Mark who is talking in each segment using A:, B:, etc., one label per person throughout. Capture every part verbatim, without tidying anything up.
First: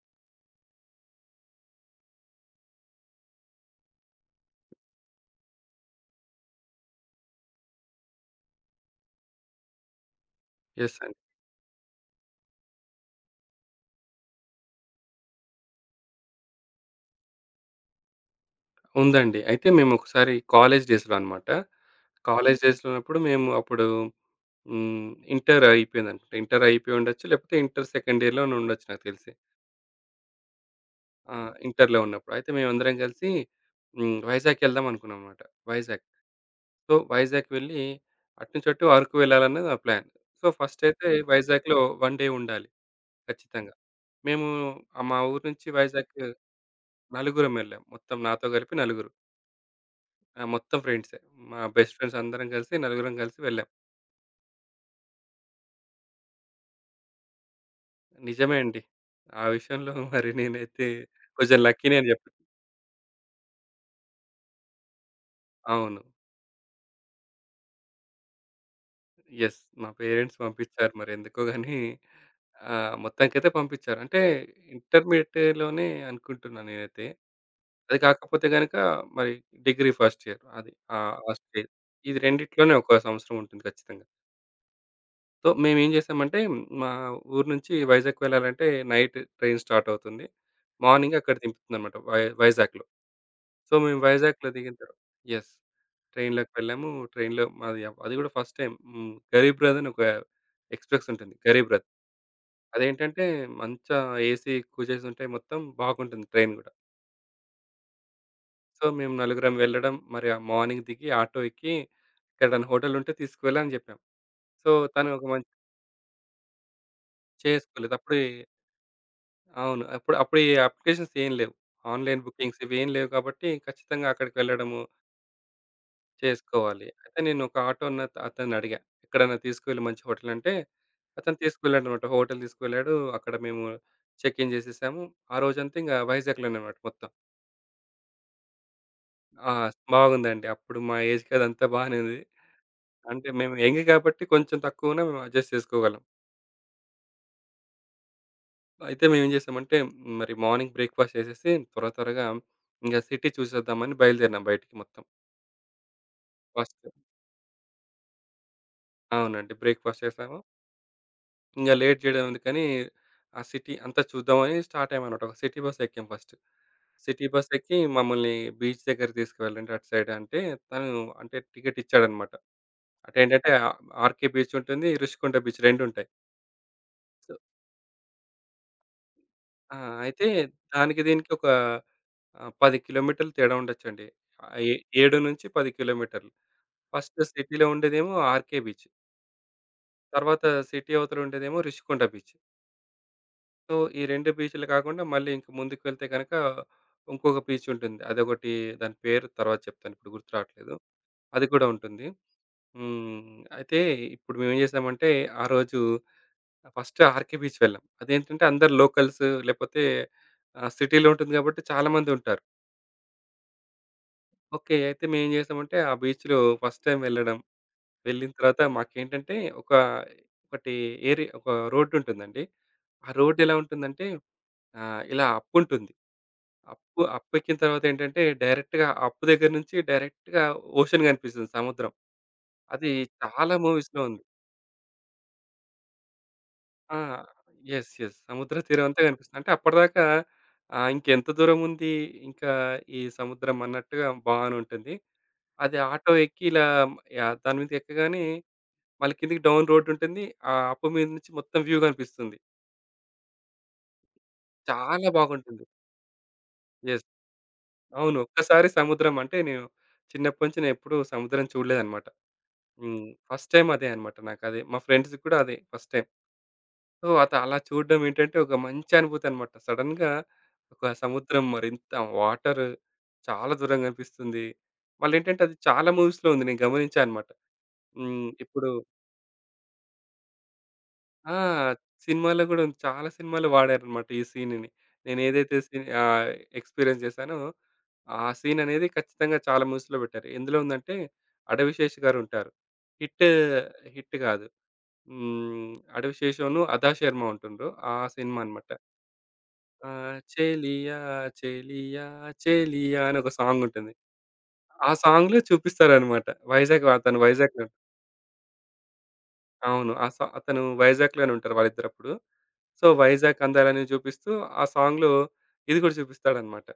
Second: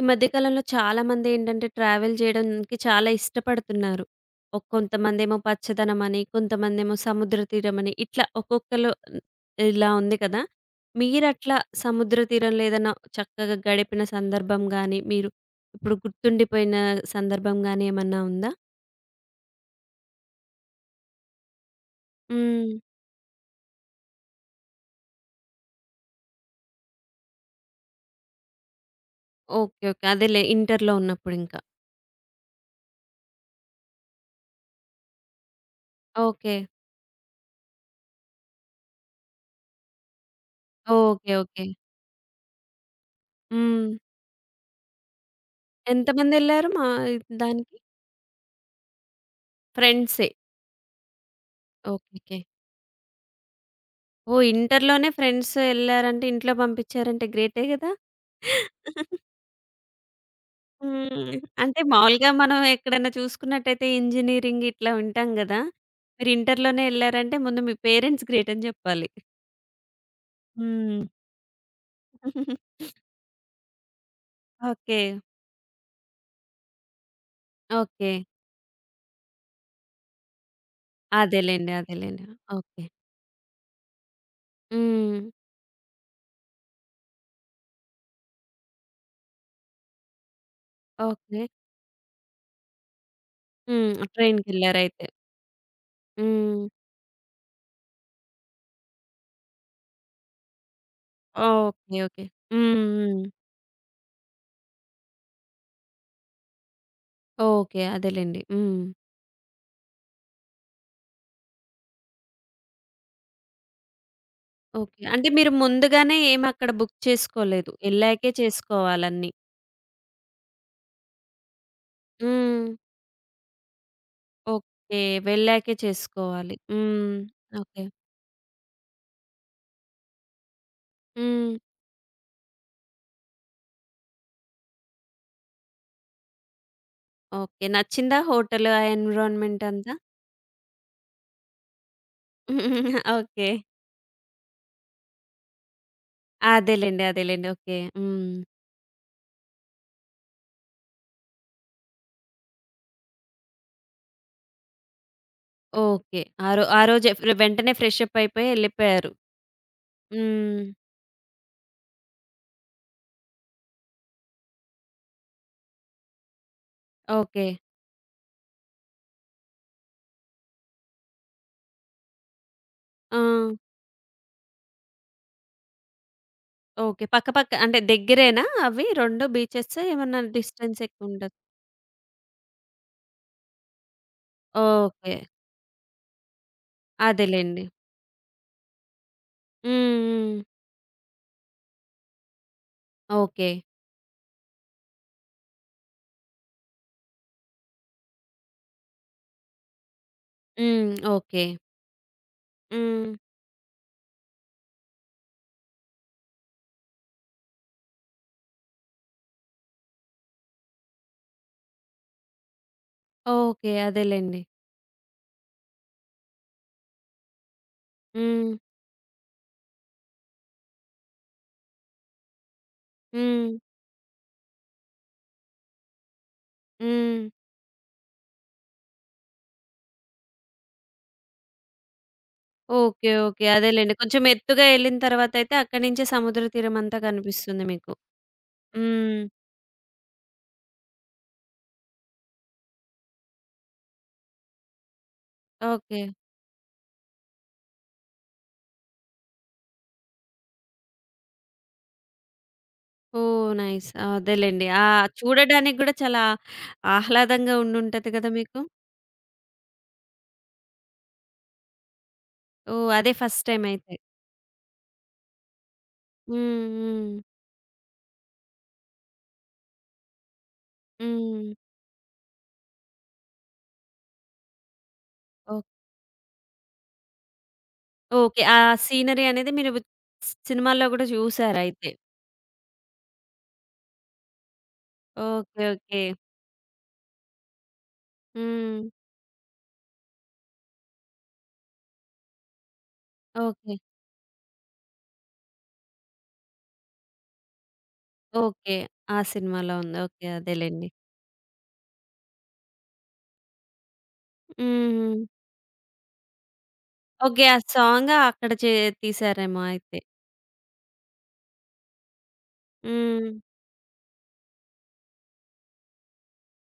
A: ఈ మధ్య కాలంలో చాలామందేంటంటే, ట్రావెల్ చేయడానికి చాలా ఇష్టపడుతున్నారు. ఒ కొంతమందేమో పచ్చదనమని, కొంతమందేమో సముద్ర తీరమని, ఇట్లా ఒక్కొక్కళ్ళు ఇలా ఉంది కదా!
B: యెస్ అండి.
A: మీరట్లా సముద్ర తీరంలో ఏదైనా చక్కగా గడిపిన సందర్భం గానీ, మీరు ఇప్పుడు గుర్తుండిపోయిన సందర్భం గానీ ఏమన్నా ఉందా?
B: ఉందండి. అయితే మేమొకసారి కాలేజ్ డేస్‌లో అనమాట. కాలేజ్
A: హ్మ్.
B: డేస్‌లో ఉన్నప్పుడు మేము అప్పుడు హ్మ్. ఇంటర్ అయిపోయిందనుకుంటా. ఇంటర్ అయిపోయి ఉండొచ్చు. లేకపోతే ఇంటర్ సెకండ్ ఇయర్‌లోనే ఉండొచ్చు నాకు తెలిసి.
A: ఓకే. ఓకే. అదేలే ఇంటర్‌లో
B: ఆ!
A: ఉన్నప్పుడింక.
B: ఇంటర్‌లో ఉన్నప్పుడు. అయితే మేమందరం కలిసి హ్మ్. వైజాగ్‌కెళ్దాం అనుకున్నాం అనమాట. వైజాగ్.
A: ఓకే.
B: సో, వైజాగ్ వెళ్ళి అటునుంచి అటు అరకు వెళ్ళాలన్నది నా ప్లాన్. సో, ఫస్ట్ అయితే
A: ఓకే. ఓకే.
B: వైజాగ్‌లో ఒక డే ఉండాలి ఖచ్చితంగా.
A: హ్మ్.
B: మేము ఆహ్, మా ఊరు నుంచి వైజాగ్
A: ఎంతమందెళ్లారు మా
B: నలుగురం
A: దానికి?
B: వెళ్ళాం. మొత్తం నాతో కలిపి నలుగురు.
A: ఫ్రెండ్సే.
B: ఆ! మొత్తం ఫ్రెండ్సే. మా బెస్ట్ ఫ్రెండ్స్
A: ఓకేకే.
B: అందరం కలిసి నలుగురం కలిసి వెళ్ళాం.
A: ఓహ్! ఇంటర్‌లోనే ఫ్రెండ్స్ ఎళ్లారంటే ఇంట్లో పంపించారంటే గ్రేటే గదా!
B: నిజమే అండి. ఆ విషయంలో మరి నేనైతే
A: హ్మ్.
B: కొంచెం
A: అంటే
B: లక్కీనే అని
A: మామూలుగా
B: చెప్పొచ్చు.
A: మనం ఎక్కడైనా చూసుకున్నట్టయితే ఇంజినీరింగ్ ఇట్లా వింటాం గదా!
B: అవును.
A: మీరు ఇంటర్‌లోనే ఎళ్లారంటే ముందు మీ పేరెంట్స్ గ్రేట్ అని జెప్పాలి.
B: యెస్. మా పేరెంట్స్ పంపించారు
A: హ్మ్.
B: మరెందుకో గానీ ఆహ్, మొత్తానికైతే పంపించారు. అంటే
A: ఓకే.
B: ఇంటర్మీడియేట్‌లోనే అనుకుంటున్నా నేనైతే. అది
A: ఓకే.
B: కాకపోతే గనక మరి డిగ్రీ ఫస్ట్ ఇయర్ అది. ఆ! ఆ స్టేజ్.
A: అదేలెండి.
B: ఇది
A: అదేలెండి.
B: రెండిట్లోనే
A: ఓకే.
B: ఒక సంవత్సరం ఉంటుంది ఖచ్చితంగా.
A: హ్మ్.
B: సో, మేమేం జేసామంటే మా ఊరు నుంచి వైజాగ్ వెళ్ళాలంటే నైట్ ట్రైన్ స్టార్ట్ అవుతుంది. మార్నింగ్ అక్కడ
A: ఓకే.
B: దింపుతుందనమాట వై వైజాగ్‌లో. సో,
A: హ్మ్.
B: మేము వైజాగ్‌లో దిగిన తర్వా
A: ట్రైన్‌కెళ్లారైతే.
B: యెస్. ట్రైన్‌లోకి
A: హ్మ్.
B: వెళ్ళాము. ట్రైన్‌లో మాది అప్- అది గూడా ఫస్ట్ టైమ్ హ్మ్. గరీబ్ రథ్ అని ఒక ఎక్స్‌ప్రెస్ ఉంటుంది. గరీబ్ రథ్.
A: ఓకే. ఓకే. హ్మ్. హ్మ్.
B: అదేంటంటే మంచా ఏసీ కూజెస్ ఉంటాయి. మొత్తం బాగుంటుంది ట్రైన్ గూడా.
A: ఓకే. అదేలెండి. హ్మ్.
B: సో, మేము నలుగురం వెళ్ళడం మరి ఆ మార్నింగ్ దిగి ఆటో ఎక్కి ఎక్కడైనా హోటల్ ఉంటే తీసుకువెళ్ళు అని జెప్పాం. So,
A: okay.
B: తను ఒక
A: అంటే
B: మంచి
A: మీరు ముందుగానే ఏమి అక్కడ బుక్ చేసుకోలేదు.
B: చేసుకోలేదు. అప్పుడే
A: ఎళ్ళాకే చేసుకోవాలన్నీ.
B: అవును. అప్పుడు అప్పుడు ఈ అప్లికేషన్స్ ఏం లేవు. ఆన్‌లైన్ బుకింగ్స్
A: హ్మ్.
B: ఇవేం లేవు కాబట్టి ఖచ్చితంగా అక్కడికి వెళ్ళడము
A: ఓకే. వెళ్ళాకే చేసుకోవాలి.
B: చేసుకోవాలి. అయితే
A: హ్మ్.
B: నేను ఒక
A: ఓకే.
B: ఆటో అన్న అతన్ని అడిగా. ఎక్కడన్నా తీసుకువెళ్ళు మంచి హోటల్ అంటే, అతను
A: హ్మ్.
B: తీసుకువెళ్ళాడన్నమాట. హోటల్ తీసుకువెళ్ళాడు. అక్కడ మేము చెక్ ఇన్ చేసేసాము. ఆ రోజంతా ఇంక వైజాగ్‌లోనే అన్నమాట మొత్తం.
A: ఓకే. నచ్చిందా హోటల్ ఆ
B: ఆ!
A: ఎన్విరాన్మెంట్ అంతా?
B: బాగుందండి. అప్పుడు మా ఏజ్‌కి అదంతా బానే ఉంది. అంటే
A: ఓకే.
B: మేము యంగ్ కాబట్టి కొంచెం తక్కువనే మేము అడ్జస్ట్ చేసుకోగలం.
A: అదేలెండి. అదేలెండి. ఓకే. హ్మ్.
B: అయితే మేమేం చేసామంటే మ్, మరి మార్నింగ్ బ్రేక్‌ఫాస్ట్ చేసేసి త్వర త్వరగా ఇంక సిటీ చూసేద్దామని బయలుదేరినాం బయటికి మొత్తం.
A: ఓకే. ఆ రో ఆ
B: ఫస్ట్
A: రోజే ఫ్రె వెంటనే ఫ్రెష్ అప్ అయిపోయి ఎళ్ళిపోయారు.
B: అవునండి. బ్రేక్‌ఫాస్ట్ చేసాము.
A: హ్మ్.
B: ఇంగా లేట్ చేయడం ఎందుకని, ఆ సిటీ అంతా చూద్దామని స్టార్ట్ అయ్యామన్నమాట. ఒక సిటీ బస్ ఎక్కాం ఫస్ట్. City
A: okay.
B: బస్ ఎక్కి మమ్మల్ని బీచ్ దగ్గరికి తీసుకువెళ్ళండి అటు సైడ్ అంటే, తను అంటే టికెట్ ఇచ్చాడన్నమాట.
A: ఆ!
B: అటేంటంటే ఆహ్, 'ఆర్‌కే బీచ్' ఉంటుంది, 'రిషికొండ బీచ్' రెండుంటాయి.
A: ఓకే. పక్క
B: సో
A: పక్క అంటే దగ్గరేనా అవి రెండు బీచెస్
B: ఆ!
A: ఏమన్నా
B: అయితే
A: డిస్టెన్స్
B: దానికి దీనికి
A: ఎక్కువుంటదా?
B: ఒక ఆహ్, పది కిలోమీటర్లు తేడా ఉండొచ్చండి. ఆహ్, ఏ
A: ఓకే.
B: ఏడు నుంచి పది కిలోమీటర్లు. ఫస్ట్
A: అదేలెండి.
B: సిటీలో ఉండేదేమో 'ఆర్‌కే బీచ్'.
A: హ్మ్. హ్మ్.
B: తర్వాత సిటీ అవతల ఉండేదేమో 'రిషికొండ బీచ్'.
A: ఓకే.
B: సో, ఈ రెండు బీచ్‌లు కాకుండా మళ్ళీ ఇంక ముందుకు వెళ్తే గనక ఇంకొక బీచ్ ఉంటుంది. అదొకటి దాని పేరు తర్వాత చెప్తాను. ఇప్పుడు గుర్తు రావట్లేదు.
A: హ్మ్. ఓకే.
B: అది కూడా ఉంటుంది.
A: హ్మ్.
B: హ్మ్. అయితే ఇప్పుడు మేమేం చేసామంటే ఆ రోజు ఫస్ట్ ఆర్‌కే బీచ్ వెళ్ళాం. అదేంటంటే అందరు లోకల్స్ లేకపోతే ఆహ్, సిటీలో ఉంటుంది కాబట్టి చాలామంది ఉంటారు.
A: ఓకే. అదేలెండి.
B: ఓకే. అయితే మేమేం చేసామంటే ఆ బీచ్‌లో ఫస్ట్ టైమ్ వెళ్ళడం. వెళ్ళిన
A: హ్మ్.
B: తర్వాత మాకేంటంటే ఒక ఒకటి ఏరి ఒక రోడ్డుంటుందండి. ఆ
A: హ్మ్.
B: రోడ్డెలా ఉంటుందంటే ఆహ్, ఇలా అప్పుంటుంది. అప్పు
A: హ్మ్.
B: అప్పెక్కిన తర్వాతేంటంటే, డైరెక్ట్‌గా అప్పు దగ్గర నుంచి డైరెక్ట్‌గా ఓషన్ కనిపిస్తుంది సముద్రం. అది
A: ఓకే. ఓకే.
B: చాలా
A: అదేలెండి.
B: మూవీస్‌లో
A: కొంచెం
B: ఉంది.
A: ఎత్తుగా ఎళ్ళిన తర్వాతయితే అక్కడి నుంచే సముద్ర తీరం
B: ఆ!
A: అంతా కనిపిస్తుంది
B: యెస్.
A: మీకు.
B: యెస్. సముద్ర తీరం అంతా
A: హ్మ్.
B: కనిపిస్తుంది. అంటే అప్పటిదాకా ఆహ్, ఇంకెంత దూరముంది, ఇంకా ఈ సముద్రం అన్నట్టుగా బానుంటుంది. అది
A: ఓకే.
B: ఆటో ఎక్కి ఇలా యాహ్! దాని మీదకి ఎక్కగానే మళ్ళీ కిందకి డౌన్ రోడ్డుంటుంది. ఆ అప్పు మీద నుంచి మొత్తం వ్యూ కనిపిస్తుంది.
A: ఓహ్! నైస్. అదేలెండి. ఆ!
B: చాలా బాగుంటుంది.
A: చూడడానికి గూడా చాలా
B: యెస్.
A: ఆహ్లాదంగా ఉండుంటది
B: అవును.
A: కదా మీకు?
B: ఒక్కసారి సముద్రం అంటే నేను చిన్నప్పటి నుంచి నేనెప్పుడూ సముద్రం చూడలేదనమాట.
A: ఓహ్!
B: హ్మ్.
A: అదే ఫస్ట్
B: ఫస్ట్
A: టైమ్
B: టైమ్ అదే
A: అయితే.
B: అన్నమాట నాకదే. మా ఫ్రెండ్స్‌కి కూడా అదే ఫస్ట్ టైమ్.
A: హ్మ్.
B: సో,
A: హ్మ్.
B: అత అలా చూడడం ఏంటంటే ఒక మంచి అనుభూతి అన్నమాట. సడెన్‌గా ఒక సముద్రం
A: హ్మ్.
B: మరింత వాటర్ చాలా దూరం కనిపిస్తుంది. మళ్ళేంటంటే అది
A: ఓహ్!
B: చాలా మూవీస్‌లో ఉంది. నేను గమనించా అన్నమాట. హ్మ్.
A: ఓకే. ఆ
B: ఇప్పుడు
A: సీనరీ అనేది మీరు సినిమాల్లో గూడా
B: ఆ!
A: చూసారయితే.
B: సినిమాలో కూడా ఉంది. చాలా సినిమాలో వాడారన్నమాట ఈ సీన్‌ని. నేనేదైతే
A: ఓకే.
B: Scene
A: okay.
B: ఆహ్, ఎక్స్‌పీరియన్స్ చేశానో ఆ సీన్
A: హ్మ్.
B: అనేది ఖచ్చితంగా చాలా మూవీస్‌లో పెట్టారు. ఎందులో ఉందంటే 'అడవి శేషు' గారుంటారు. Hit,
A: okay.
B: హిట్ కాదు. హ్మ్. 'అడవి శేషంను' 'అదా శర్మ' ఉంటుండ్రు. ఆ సినిమా అనమాట.
A: ఓకే. ఆ సినిమాలో ఉంది.
B: ఆహ్,
A: ఓకే. అదేలెండి.
B: 'చెలియా చెలియా చెలియా' అని ఒక సాంగ్ ఉంటుంది. ఆ
A: హుహు.
B: సాంగ్‌లో చూపిస్తారనమాట. వైజాగ్ అతను
A: ఓకే. ఆ
B: వైజాగ్‌లో
A: సాంగ్ అక్కడ చే తీశారేమో
B: అవును.
A: అయితే.
B: ఆ సా అతను వైజాగ్‌లోనే ఉంటారు వాళ్ళిద్దరప్పుడు. సో,
A: హ్మ్.
B: వైజాగ్ అందాలని చూపిస్తూ ఆ సాంగ్‌లో ఇది కూడా చూపిస్తాడనమాట.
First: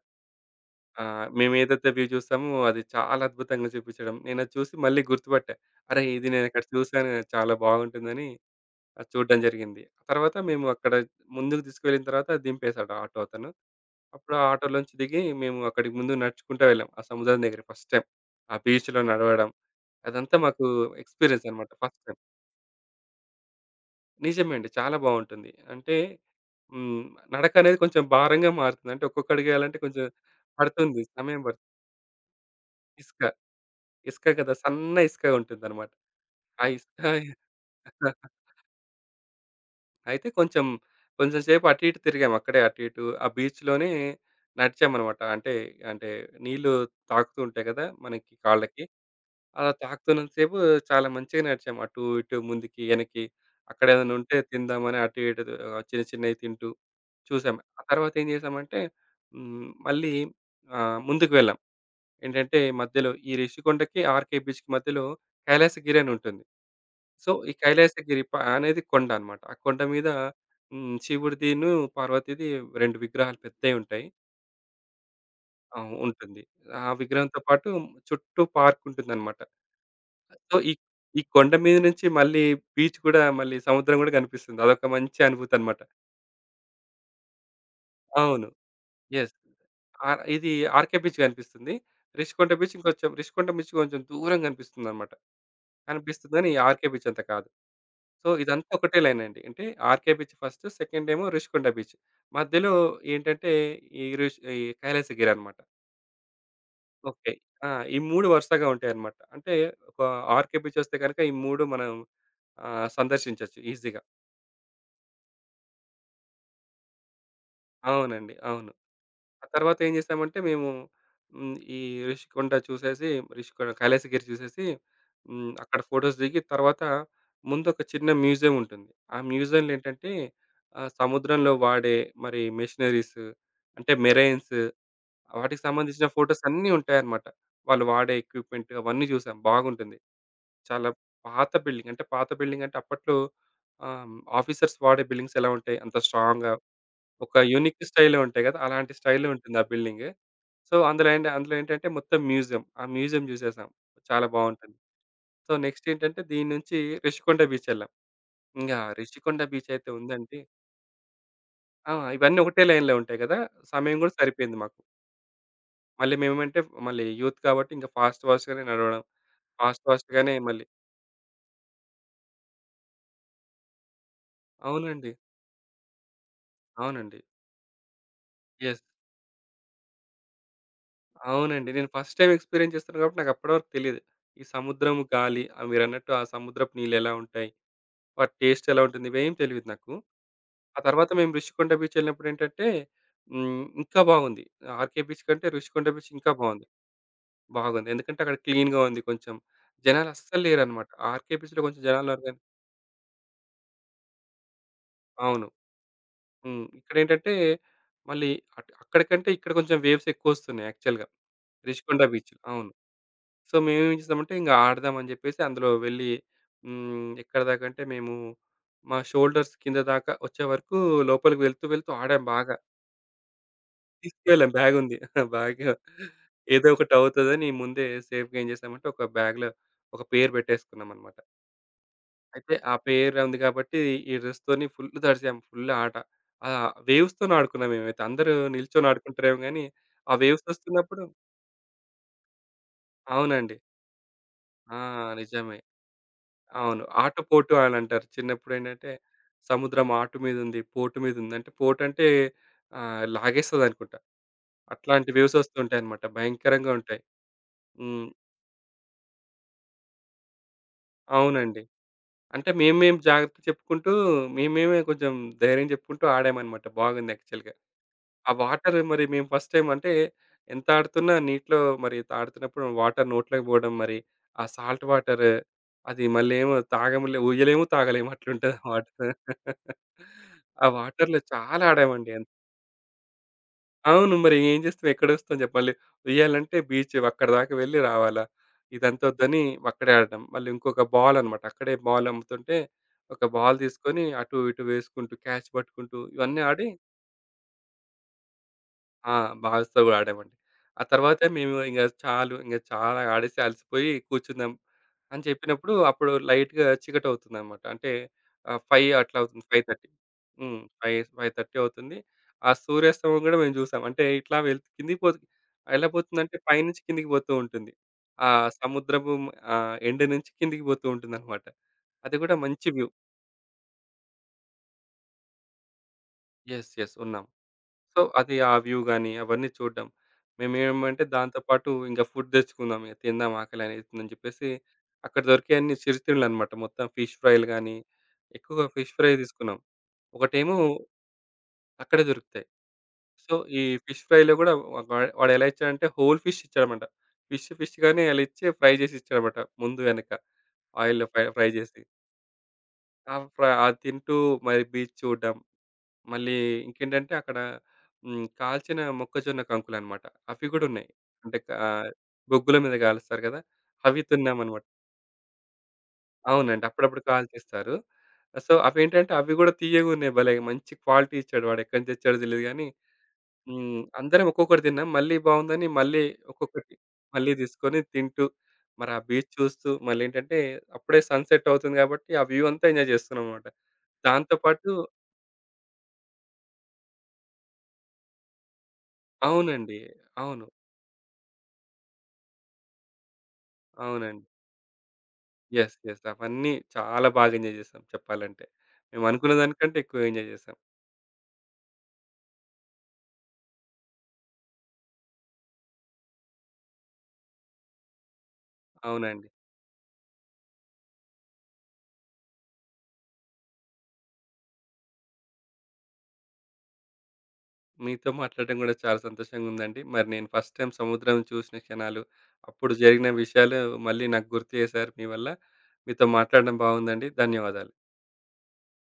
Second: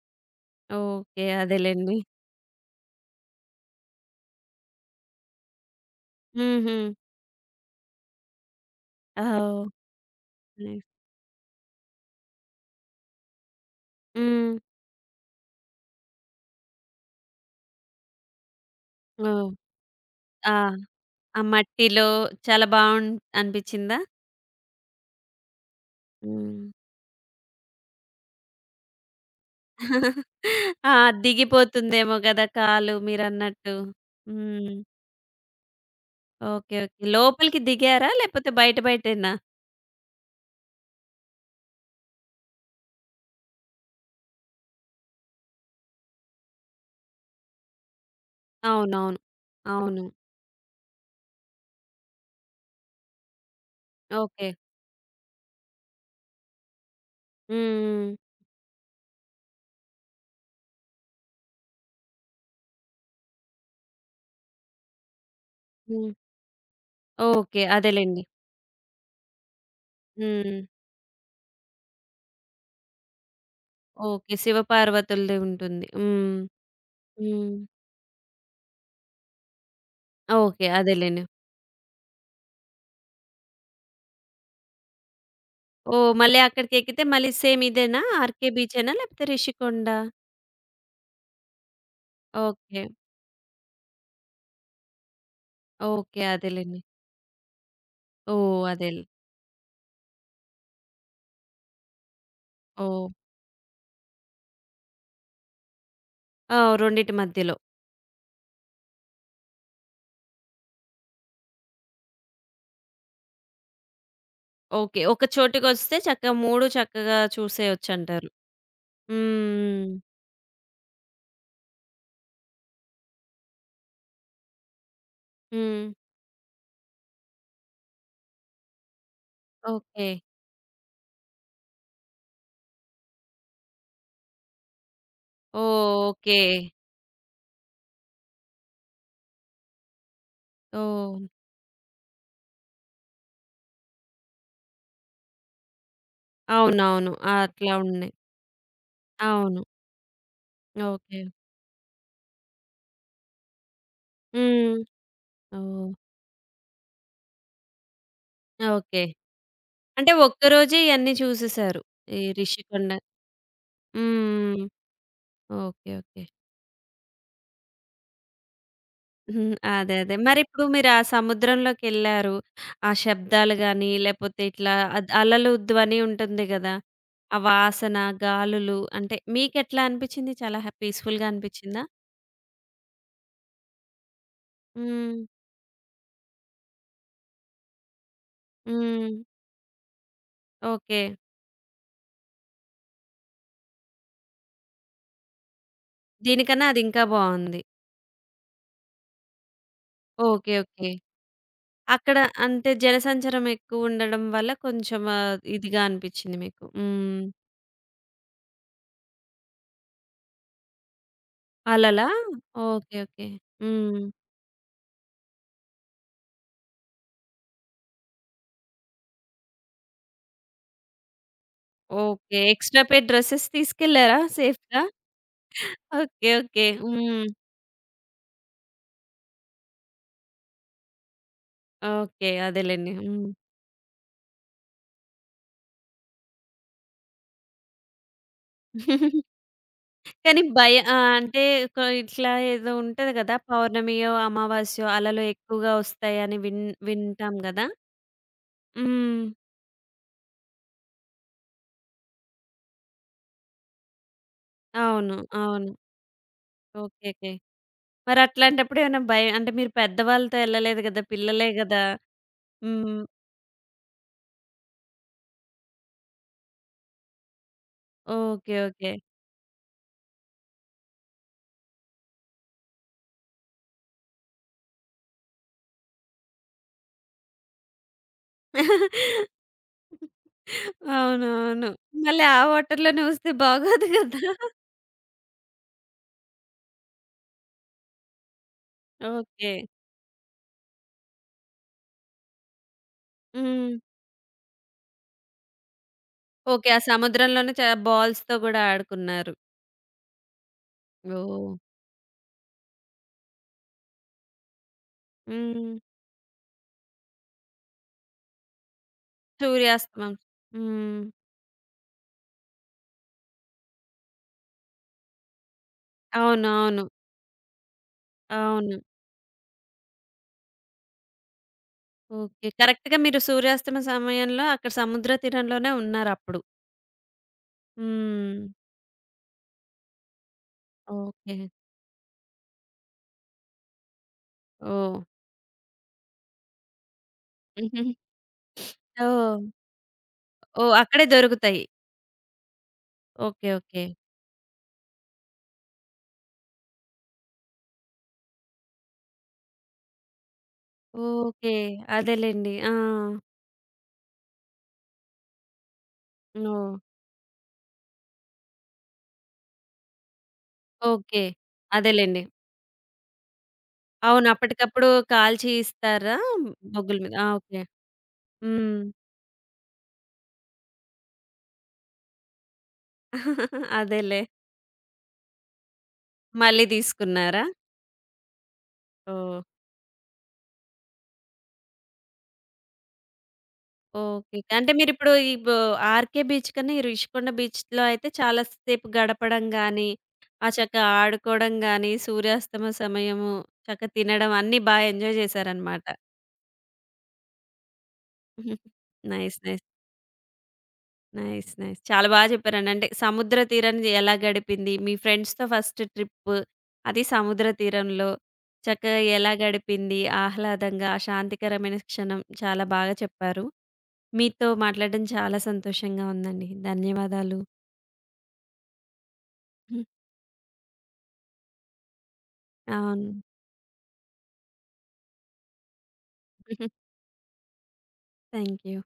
A: ఓకే.
B: ఆహ్, మేమేదైతే
A: అదేలెండి.
B: వ్యూ చూసామో అది చాలా అద్భుతంగా చూపించడం. నేనది చూసి మళ్ళీ గుర్తుపట్టా. అరె! ఇది నేనక్కడ
A: హుహు.
B: చూసాను. చాలా బాగుంటుందని అది చూడడం
A: ఓహ్!
B: జరిగింది. తర్వాత మేము
A: నైస్.
B: అక్కడ ముందుకు తీసుకువెళ్ళిన తర్వాత దింపేసాడు ఆ ఆటో అతను. అప్పుడు ఆ
A: హ్మ్.
B: ఆటోలోంచి దిగి మేము అక్కడికి ముందు నడుచుకుంటా వెళ్ళాం. ఆ సముద్రం దగ్గర ఫస్ట్ టైమ్. ఆ బీచ్‌లో
A: ఓహ్!
B: నడవడం అదంతా
A: ఆ!
B: మాకు
A: ఆ
B: ఎక్స్‌పీరియన్స్ అన్నమాట ఫస్ట్
A: మట్టిలో
B: టైమ్.
A: చాలా బావుం అనిపిచ్చిందా?
B: నిజమే అండి. చాలా బావుంటుంది. అంటే
A: హ్మ్.
B: హ్మ్. నడక అనేది కొంచెం భారంగా మారుతుంది. అంటే ఒక్కొక్క అడుగేయాలంటే కొంచెం
A: ఆ!
B: పడుతుంది. సమయం పడుతుంది.
A: దిగిపోతుందేమో గదా! కాలు
B: ఇసుక,
A: మీరన్నట్టు.
B: ఇసుక కదా!
A: హ్మ్.
B: సన్న ఇసుక ఉంటుందన్నమాట. ఆ
A: ఓకే.
B: ఇసుక
A: ఓకే. లోపలికి దిగారా? లేపోతే బయట బయటేనా?
B: అయితే కొంచెం, కొంచెం సేపు అటు ఇటు తిరిగాం. అక్కడే అటు ఇటు ఆ బీచ్‌లోనే నడిచామనమాట. అంటే, అంటే నీళ్ళు తాకుతూ ఉంటాయి కదా! మనకి కాళ్ళకి.
A: అవునవును.
B: అలా
A: అవును.
B: తాకుతున్నంత సేపు చాలా మంచిగా నడిచాం. అటు ఇటు ముందుకి, వెనక్కి అక్కడ ఏదైనా ఉంటే
A: ఓకే.
B: తిందామని అటు ఇటు ఆహ్, చిన్న చిన్నవి తింటూ చూసాం. ఆ
A: హ్మ్.
B: తర్వాత ఏం చేసామంటే హ్మ్, మళ్ళీ ఆహ్, ముందుకు వెళ్ళాం. ఏంటంటే మధ్యలో ఈ రిషికొండకి, ఆర్‌కే బీచ్‌కి మధ్యలో కైలాసగిరి అని
A: హ్మ్.
B: ఉంటుంది. సో, ఈ
A: ఓకే.
B: కైలాసగిరి
A: అదేలెండి.
B: ప అనేది కొండ అన్నమాట. ఆ కొండ మీద
A: హ్మ్.
B: హ్మ్. శివుడిదిను, పార్వతిది రెండు విగ్రహాలు పెద్దయి ఉంటాయి.
A: ఓకే. శివపార్వతులది
B: ఆ!
A: ఉంటుంది. హ్మ్.
B: ఉంటుంది. ఆ విగ్రహంతో
A: హ్మ్.
B: పాటు చుట్టూ పార్క్ ఉంటుందన్నమాట. So,
A: okay.
B: ఈ ఈ
A: అదేలెండి.
B: కొండ మీద నుంచి మళ్ళీ బీచ్ కూడా మళ్ళీ సముద్రం గూడా కనిపిస్తుంది. అదొక మంచి అనుభూతి అన్నమాట.
A: ఓహ్! మళ్ళీ అక్కడికెక్కితే మళ్ళీ సేమ్ ఇదేనా?
B: అవును.
A: ఆర్‌కే బీచేనా? లేకపోతే
B: యెస్.
A: రిషికొండ?
B: ఆహ్, ఇది ఆర్‌కే బీచ్ కనిపిస్తుంది. Rishikonda beach
A: okay.
B: ఇంకొంచెం రిషికొండ బీచ్ కొంచెం దూరం కనిపిస్తుందన్నమాట.
A: ఓకే.
B: కనిపిస్తుంది గాని
A: అదేలెండి.
B: ఆర్‌కే బీచ్ అంత కాదు. So,
A: oh!
B: ఇదంతా ఒకటే
A: అదేలే.
B: లైనండి. అంటే 'ఆర్‌కే బీచ్' ఫస్ట్, సెకండ్ ఏమో 'రిషికొండ బీచ్.' మధ్యలో
A: ఓహ్!
B: ఏంటంటే ఈ రిష్ ఈ కైలాసగిరనమాట.
A: ఆ! రెండిటి
B: ఓకే.
A: మధ్యలో.
B: ఆ! ఈ మూడు వరుసగా ఉంటాయన్నమాట. అంటే ఒక 'ఆర్‌కే బీచ్' వస్తే గనుక ఈ మూడు మనం ఆహ్, సందర్శించొచ్చు ఈజీగా.
A: ఓకే. ఒక చోటికొస్తే చక్కగా మూడు చక్కగా చూసేయొచ్చంటారు.
B: అవునండి. అవును.
A: హ్మ్.
B: ఆ తర్వాత ఏం
A: హ్మ్.
B: చేసామంటే మేము హ్మ్, ఈ రిషికొండ చూసేసి, రిషికొండ కైలాసగిరి చూసేసి హ్మ్, అక్కడ
A: హ్మ్.
B: ఫోటోస్ దిగి తర్వాత ముందు ఒక చిన్న మ్యూజియం ఉంటుంది. ఆ మ్యూజియంలో
A: ఓకే.
B: ఏంటంటే ఆహ్, సముద్రంలో వాడే మరి మెషినరీస్ అంటే మెరైన్స్ వాటికి
A: ఓహ్!
B: సంబంధించిన
A: ఓకే.
B: ఫోటోస్ అన్నీ ఉంటాయన్నమాట. వాళ్ళు వాడే ఎక్విప్‌మెంట్ అవన్నీ చూసాం బాగుంటుంది. చాలా
A: ఓహ్!
B: పాత బిల్డింగ్ అంటే పాత బిల్డింగ్ అంటే అప్పట్లో ఆహ్, ఆఫీసర్స్ వాడే బిల్డింగ్స్ ఎలా ఉంటాయి అంత స్ట్రాంగ్‌గా
A: అవునవును.
B: ఒక
A: అట్లా
B: యూనిక్
A: ఉన్నాయి.
B: స్టైల్‌లో ఉంటాయి కదా! అలాంటి స్టైల్‌లో ఉంటుంది
A: అవును.
B: ఆ బిల్డింగ్. సో, అందులో
A: ఓకే.
B: ఏంటి అందులో ఏంటంటే మొత్తం మ్యూజియం. ఆ మ్యూజియం చూసేసాం. చాలా బావుంటుంది.
A: హ్మ్.
B: So, next
A: oh!
B: ఏంటంటే దీని నుంచి రిషికొండ బీచ్ ఎళ్ళాం. ఇంగా
A: ఓకే.
B: రిషికొండ బీచ్ అయితే
A: అంటే
B: ఉందంటే
A: ఒక్కరోజే ఇయన్నీ చూసేసారు.
B: ఆ!
A: ఈ
B: ఇవన్నీ ఒకటే
A: రిషికొండ.
B: లైన్‌లో ఉంటాయి కదా! సమయం కూడా సరిపోయింది
A: హ్మ్.
B: మాకు.
A: ఓకే.
B: మళ్ళీ
A: ఓకే.
B: మేమేమంటే మళ్ళీ యూత్ కాబట్టి ఇంకా ఫాస్ట్ ఫాస్ట్‌గానే నడవడం.
A: హ్మ్.
B: ఫాస్ట్
A: అదే. అదే.
B: ఫాస్ట్‌గానే మళ్ళీ
A: మరిప్పుడు మీరు ఆ సముద్రంలోకెళ్లారు. ఆ శబ్దాలు గాని, లేపోతే ఇట్లా అద్
B: అవునండి.
A: అలలు ధ్వని ఉంటుంది గదా!
B: అవునండి.
A: ఆ వాసన, గాలులు
B: యెస్.
A: అంటే మీకెట్లా అనిపిచ్చింది? చాలా హ్యా పీస్‌ఫుల్‌గా
B: అవునండి.
A: అనిపిచ్చిందా?
B: నేను ఫస్ట్ టైమ్ ఎక్స్‌పీరియన్స్ చేస్తున్నాను కాబట్టి నాకు అప్పటి వరకు తెలీదు. ఈ సముద్రం
A: హ్మ్.
B: గాలి ఆహ్, మీరన్నట్టు ఆ సముద్రపు నీళ్ళు ఎలా ఉంటాయి? వాటి టేస్ట్ ఎలా ఉంటుంది?
A: హ్మ్.
B: ఇవేం తెలీదు నాకు. ఆ
A: ఓకే.
B: తర్వాత మేము రుషికొండ బీచ్ ఎళ్ళినప్పుడేంటంటే హ్మ్. ఇంకా బాగుంది. 'ఆర్‌కే బీచ్' కంటే రుషికొండ బీచ్ ఇంకా బాగుంది.
A: దీనికన్నా అదింకా బావుంది.
B: బాగుంది. ఎందుకంటే అక్కడ క్లీన్‌గా ఉంది కొంచెం. జనాలు అస్సలు
A: ఓకే.
B: లేరనమాట.
A: ఓకే.
B: 'ఆర్‌కే బీచ్‌లో' కొంచెం
A: అక్కడ
B: జనాలున్నారు గానీ
A: అంటే జనసంచారం ఎక్కువుండడం వల్ల కొంచెం ఆహ్,
B: అవును.
A: ఇదిగా అనిపిచ్చింది
B: హ్మ్.
A: మీకు. హ్మ్.
B: ఇక్కడేంటంటే మళ్ళీ అట్ అక్కడికంటే ఇక్కడ కొంచెం వేవ్స్ ఎక్కువొస్తున్నాయి యాక్చువల్‌గా. రిషికొండ
A: అలలా?
B: బీచ్‌లో. అవును.
A: ఓకే. ఓకే.
B: సో, మేమేం
A: హ్మ్.
B: చేసామంటే ఇంక ఆడదాం అని చెప్పేసి అందులో వెళ్ళి హ్మ్. ఎక్కడ దాకంటే మేము మా షోల్డర్స్ కింద దాకా వచ్చే వరకు లోపలికి వెళ్తూ, వెళ్తూ ఆడాం
A: ఓకే.
B: బాగా.
A: ఎక్స్‌ట్రా పెయిర్ డ్రెసెస్ తీసుకెళ్లారా
B: తీసుకెళ్ళాం.
A: సేఫ్‌గా?
B: బ్యాగుంది. Bag
A: okay. ఓకే.
B: ఏదో ఒకటి
A: హ్మ్.
B: అవుతదని ముందే సేఫ్‌గా ఏం చేశామంటే, ఒక బ్యాగ్‌లో ఒక పేరు పెట్టేసుకున్నామనమాట.
A: ఓకే.
B: అయితే ఆ
A: అదేలెండి.
B: పేరు
A: హ్మ్.
B: ఉంది కాబట్టి, ఈ డ్రెస్‌తోని ఫుల్ తడిసాం. ఫుల్ ఆట. ఆహ్, వేవ్స్‌తోని ఆడుకున్నాం మేమైతే. అందరూ నిల్చొని ఆడుకుంటారేమో గానీ, ఆ
A: కానీ
B: వేవ్స్
A: భయ
B: వస్తున్నప్పుడు
A: ఆహ్, అంటే కొ ఇట్లా ఏదో ఉంటది గదా!
B: అవునండి.
A: పౌర్ణమియో,
B: ఆ!
A: అమావాస్యో అలలు
B: నిజమే.
A: ఎక్కువగా వస్తాయని విన్
B: అవును. ఆట
A: వింటాం
B: పోటు
A: గదా!
B: అని అంటారు. చిన్నప్పుడేంటంటే,
A: హ్మ్.
B: సముద్రం ఆటు మీదుంది, పోటు మీదుంది. అంటే పోటంటే ఆహ్, లాగేస్తదనుకుంటా. అట్లాంటి
A: అవును.
B: వేవ్స్
A: అవును.
B: వస్తుంటాయన్నమాట. భయంకరంగా ఉంటాయి.
A: ఓకే. ఓకే.
B: హ్మ్.
A: మరట్లాంటప్పుడు ఏమైనా భయం అంటే మీరు పెద్దవాళ్ళతో ఎళ్ళలేదు గదా! పిల్లలే
B: అవునండి.
A: గదా!
B: అంటే మేమేం
A: హ్మ్.
B: జాగ్రత్త చెప్పుకుంటూ, మేమేమే కొంచెం ధైర్యం చెప్పుకుంటూ ఆడామనమాట. బాగుంది యాక్చువల్‌గా. ఆ
A: ఓకే.
B: Water
A: okay.
B: మరి మేము ఫస్ట్ టైమ్ అంటే ఎంత ఆడుతున్నా నీటిలో మరి ఆడుతున్నప్పుడు వాటర్ నోట్లోకి పోవడం మరి ఆ సాల్ట్ వాటర్ అది మళ్ళీ ఏమో తాగములే ఊయలేము, తాగలేము అట్లుంటది ఆ వాటర్. ఆ వాటర్‌లో చాలా
A: అవునవును.
B: ఆడామండి.
A: మళ్ళీ ఆ వాటర్‌లోనే ఊస్తే బాగోదు
B: అవును.
A: గదా!
B: మరి ఏం చేస్తాం? ఎక్కడొస్తాం చెప్పు? మళ్ళీ ఉయ్యాలంటే బీచ్ అక్కడి దాకా వెళ్ళి రావాలా? ఇదంతా వద్దని
A: ఓకే.
B: అక్కడే ఆడడం. మళ్ళీ ఇంకొక బాల్ అన్నమాట. అక్కడే బాల్ అమ్ముతుంటే ఒక బాల్
A: హ్మ్.
B: తీసుకొని అటు ఇటు వేసుకుంటూ క్యాచ్ పట్టుకుంటూ ఇవన్నీ ఆడి
A: ఓకే. ఆ సముద్రంలోనే చ బాల్స్‌తో గూడా
B: ఆ!
A: ఆడుకున్నారు.
B: బాల్స్‌తో కూడా ఆడామండి. ఆ తర్వాత
A: ఓహ్!
B: మేము ఇంక చాలు ఇంక చాలా ఆడేసి అలసిపోయి కూర్చున్నాం. అని చెప్పినప్పుడు
A: హ్మ్.
B: అప్పుడు లైట్‌గా చీకటవుతుందనమాట. అంటే ఆహ్, ఐదు అట్లా అవుతుంది. ఐదున్నర
A: సూర్యాస్తమం.
B: హ్మ్.
A: హ్మ్.
B: ఐదు, ఐదున్నర అవుతుంది. ఆ సూర్యాస్తమయం గూడా మేము జూసాం. అంటే ఇట్లా వెళ్ కిందికి పోతు ఎలా పోతుందంటే పైనుంచి
A: అవునవును.
B: కిందికి పోతూ ఉంటుంది. ఆ
A: అవును.
B: సముద్రపు ఆహ్, ఎండ్ నుంచి కిందికి పోతూ ఉంటుందనమాట. అది గూడా
A: ఓకే.
B: మంచి వ్యూ.
A: కరెక్ట్‌గా మీరు సూర్యాస్తమ సమయంలో అక్కడ సముద్ర తీరంలోనే ఉన్నారప్పుడు.
B: యెస్. యెస్. ఉన్నాం. సో, అది
A: హ్మ్.
B: ఆ వ్యూ గాని, అవన్నీ చూడడం. మేమేమంటే
A: ఓకే.
B: దాంతో పాటు ఇంక ఫుడ్ తెచ్చుకుందాం ఇక తిందాం ఆకలనేస్తుందని చెప్పేసి,
A: ఓహ్!
B: అక్కడ దొరికేయన్ని చిరుతిండ్లనమాట. మొత్తం ఫిష్ ఫ్రైలు గాని, ఎక్కువగా ఫిష్ ఫ్రై
A: ఓహ్!
B: తీసుకున్నాం. ఒకటేమో
A: ఓహ్! అక్కడే దొరుకుతాయి.
B: అక్కడే దొరుకుతాయి. So,
A: okay.
B: ఈ
A: ఓకే.
B: ఫిష్ ఫ్రైలో గూడా వా వా- వాడు ఎలా ఇచ్చాడంటే హోల్ ఫిష్ ఇచ్చాడనమాట. ఫిష్ ఫిష్‌గానే అలా ఇచ్చి ఫ్రై చేసి ఇచ్చాడనమాట. ముందు వెనక ఆయిల్‌లో ఫ్రై ఫ్రై
A: ఓకే.
B: చేసి.
A: అదేలెండి. ఆ!
B: ఆ! ఫ్ర అది తింటూ మరి బీచ్ చూడడం. మళ్ళీ
A: ఓహ్!
B: ఇంకేంటంటే అక్కడ హ్మ్. కాల్చిన మొక్కజొన్న కంకులనమాట. అవి గూడా ఉన్నాయి.
A: ఓకే.
B: అంటే కా
A: అదేలెండి.
B: బొగ్గుల మీద కాలుస్తారు గదా! అవి
A: అవును.
B: తిన్నామనమాట.
A: అప్పటికప్పుడు కాల్చి ఇస్తారా?
B: అవునండి.
A: బొగ్గుల
B: అప్పుడప్పుడు
A: మీద. ఆ! ఓకే.
B: కాల్చేస్తారు. సో,
A: హ్మ్.
B: అవేంటంటే అవి గూడా తియ్యగున్నాయి భలే! మంచి క్వాలిటీ ఇచ్చాడు వాడు. ఎక్కడి నుంచి తెచ్చాడో తెలీదు గానీ హ్మ్.
A: అదేలే.
B: అందరం ఒక్కొక్కటి తిన్నాం. మళ్ళీ బావుందని మళ్ళీ
A: మళ్ళీ
B: ఒక్కొక్కటి మళ్ళీ
A: తీసుకున్నారా?
B: తీసుకొని తింటూ మరి ఆ బీచ్
A: ఓహ్!
B: చూస్తూ మళ్ళేంటంటే అప్పుడే సన్‌సెట్ అవుతుంది గాబట్టి ఆ వ్యూ అంతా ఎంజాయ్ చేస్తున్నామనమాట. దాంతో
A: ఓకే.
B: పాటు
A: అంటే మీరిప్పుడు ఈ బొ ఆర్‌కే బీచ్ కన్నా ఈ రిషికొండ బీచ్‌లో అయితే చాలా సేపు గడపడం
B: అవునండి.
A: గానీ,
B: అవును.
A: ఆ చక్కగా ఆడుకోవడం గానీ, సూర్యాస్తమ సమయము, చక్కగా
B: అవునండి.
A: తినడం అన్నీ బా ఎంజాయ్
B: యెస్.
A: చేశారనమాట.
B: యెస్. అవన్నీ చాలా బాగా ఎంజాయ్ చేసాం చెప్పాలంటే. మేము అనుకున్న
A: నైస్. నైస్.
B: దానికంటే ఎక్కువ ఎంజాయ్ చేసాం.
A: నైస్. నైస్. చాలా బాగా చెప్పారండి. అంటే సముద్ర తీరాన్ని ఎలా గడిపింది? మీ ఫ్రెండ్స్‌తో ఫస్ట్ ట్రిప్ అది సముద్ర తీరంలో చక్కగా
B: అవునండి.
A: ఎలా గడిపింది? ఆహ్లాదంగా, ఆ శాంతికరమైన క్షణం చాలా బాగా చెప్పారు. మీతో మాట్లాడడం చాలా సంతోషంగా ఉందండి. ధన్యవాదాలు.
B: మీతో మాట్లాడడం గూడా చాలా సంతోషంగా ఉందండి. మరి నేను ఫస్ట్ టైమ్ సముద్రం చూసిన క్షణాలు, అప్పుడు
A: అవును.
B: జరిగిన విషయాలు మళ్ళీ నాకు గుర్తు చేశారు మీ వల్ల. మీతో మాట్లాడడం బాగుందండి. ధన్యవాదాలు.
A: Thank you.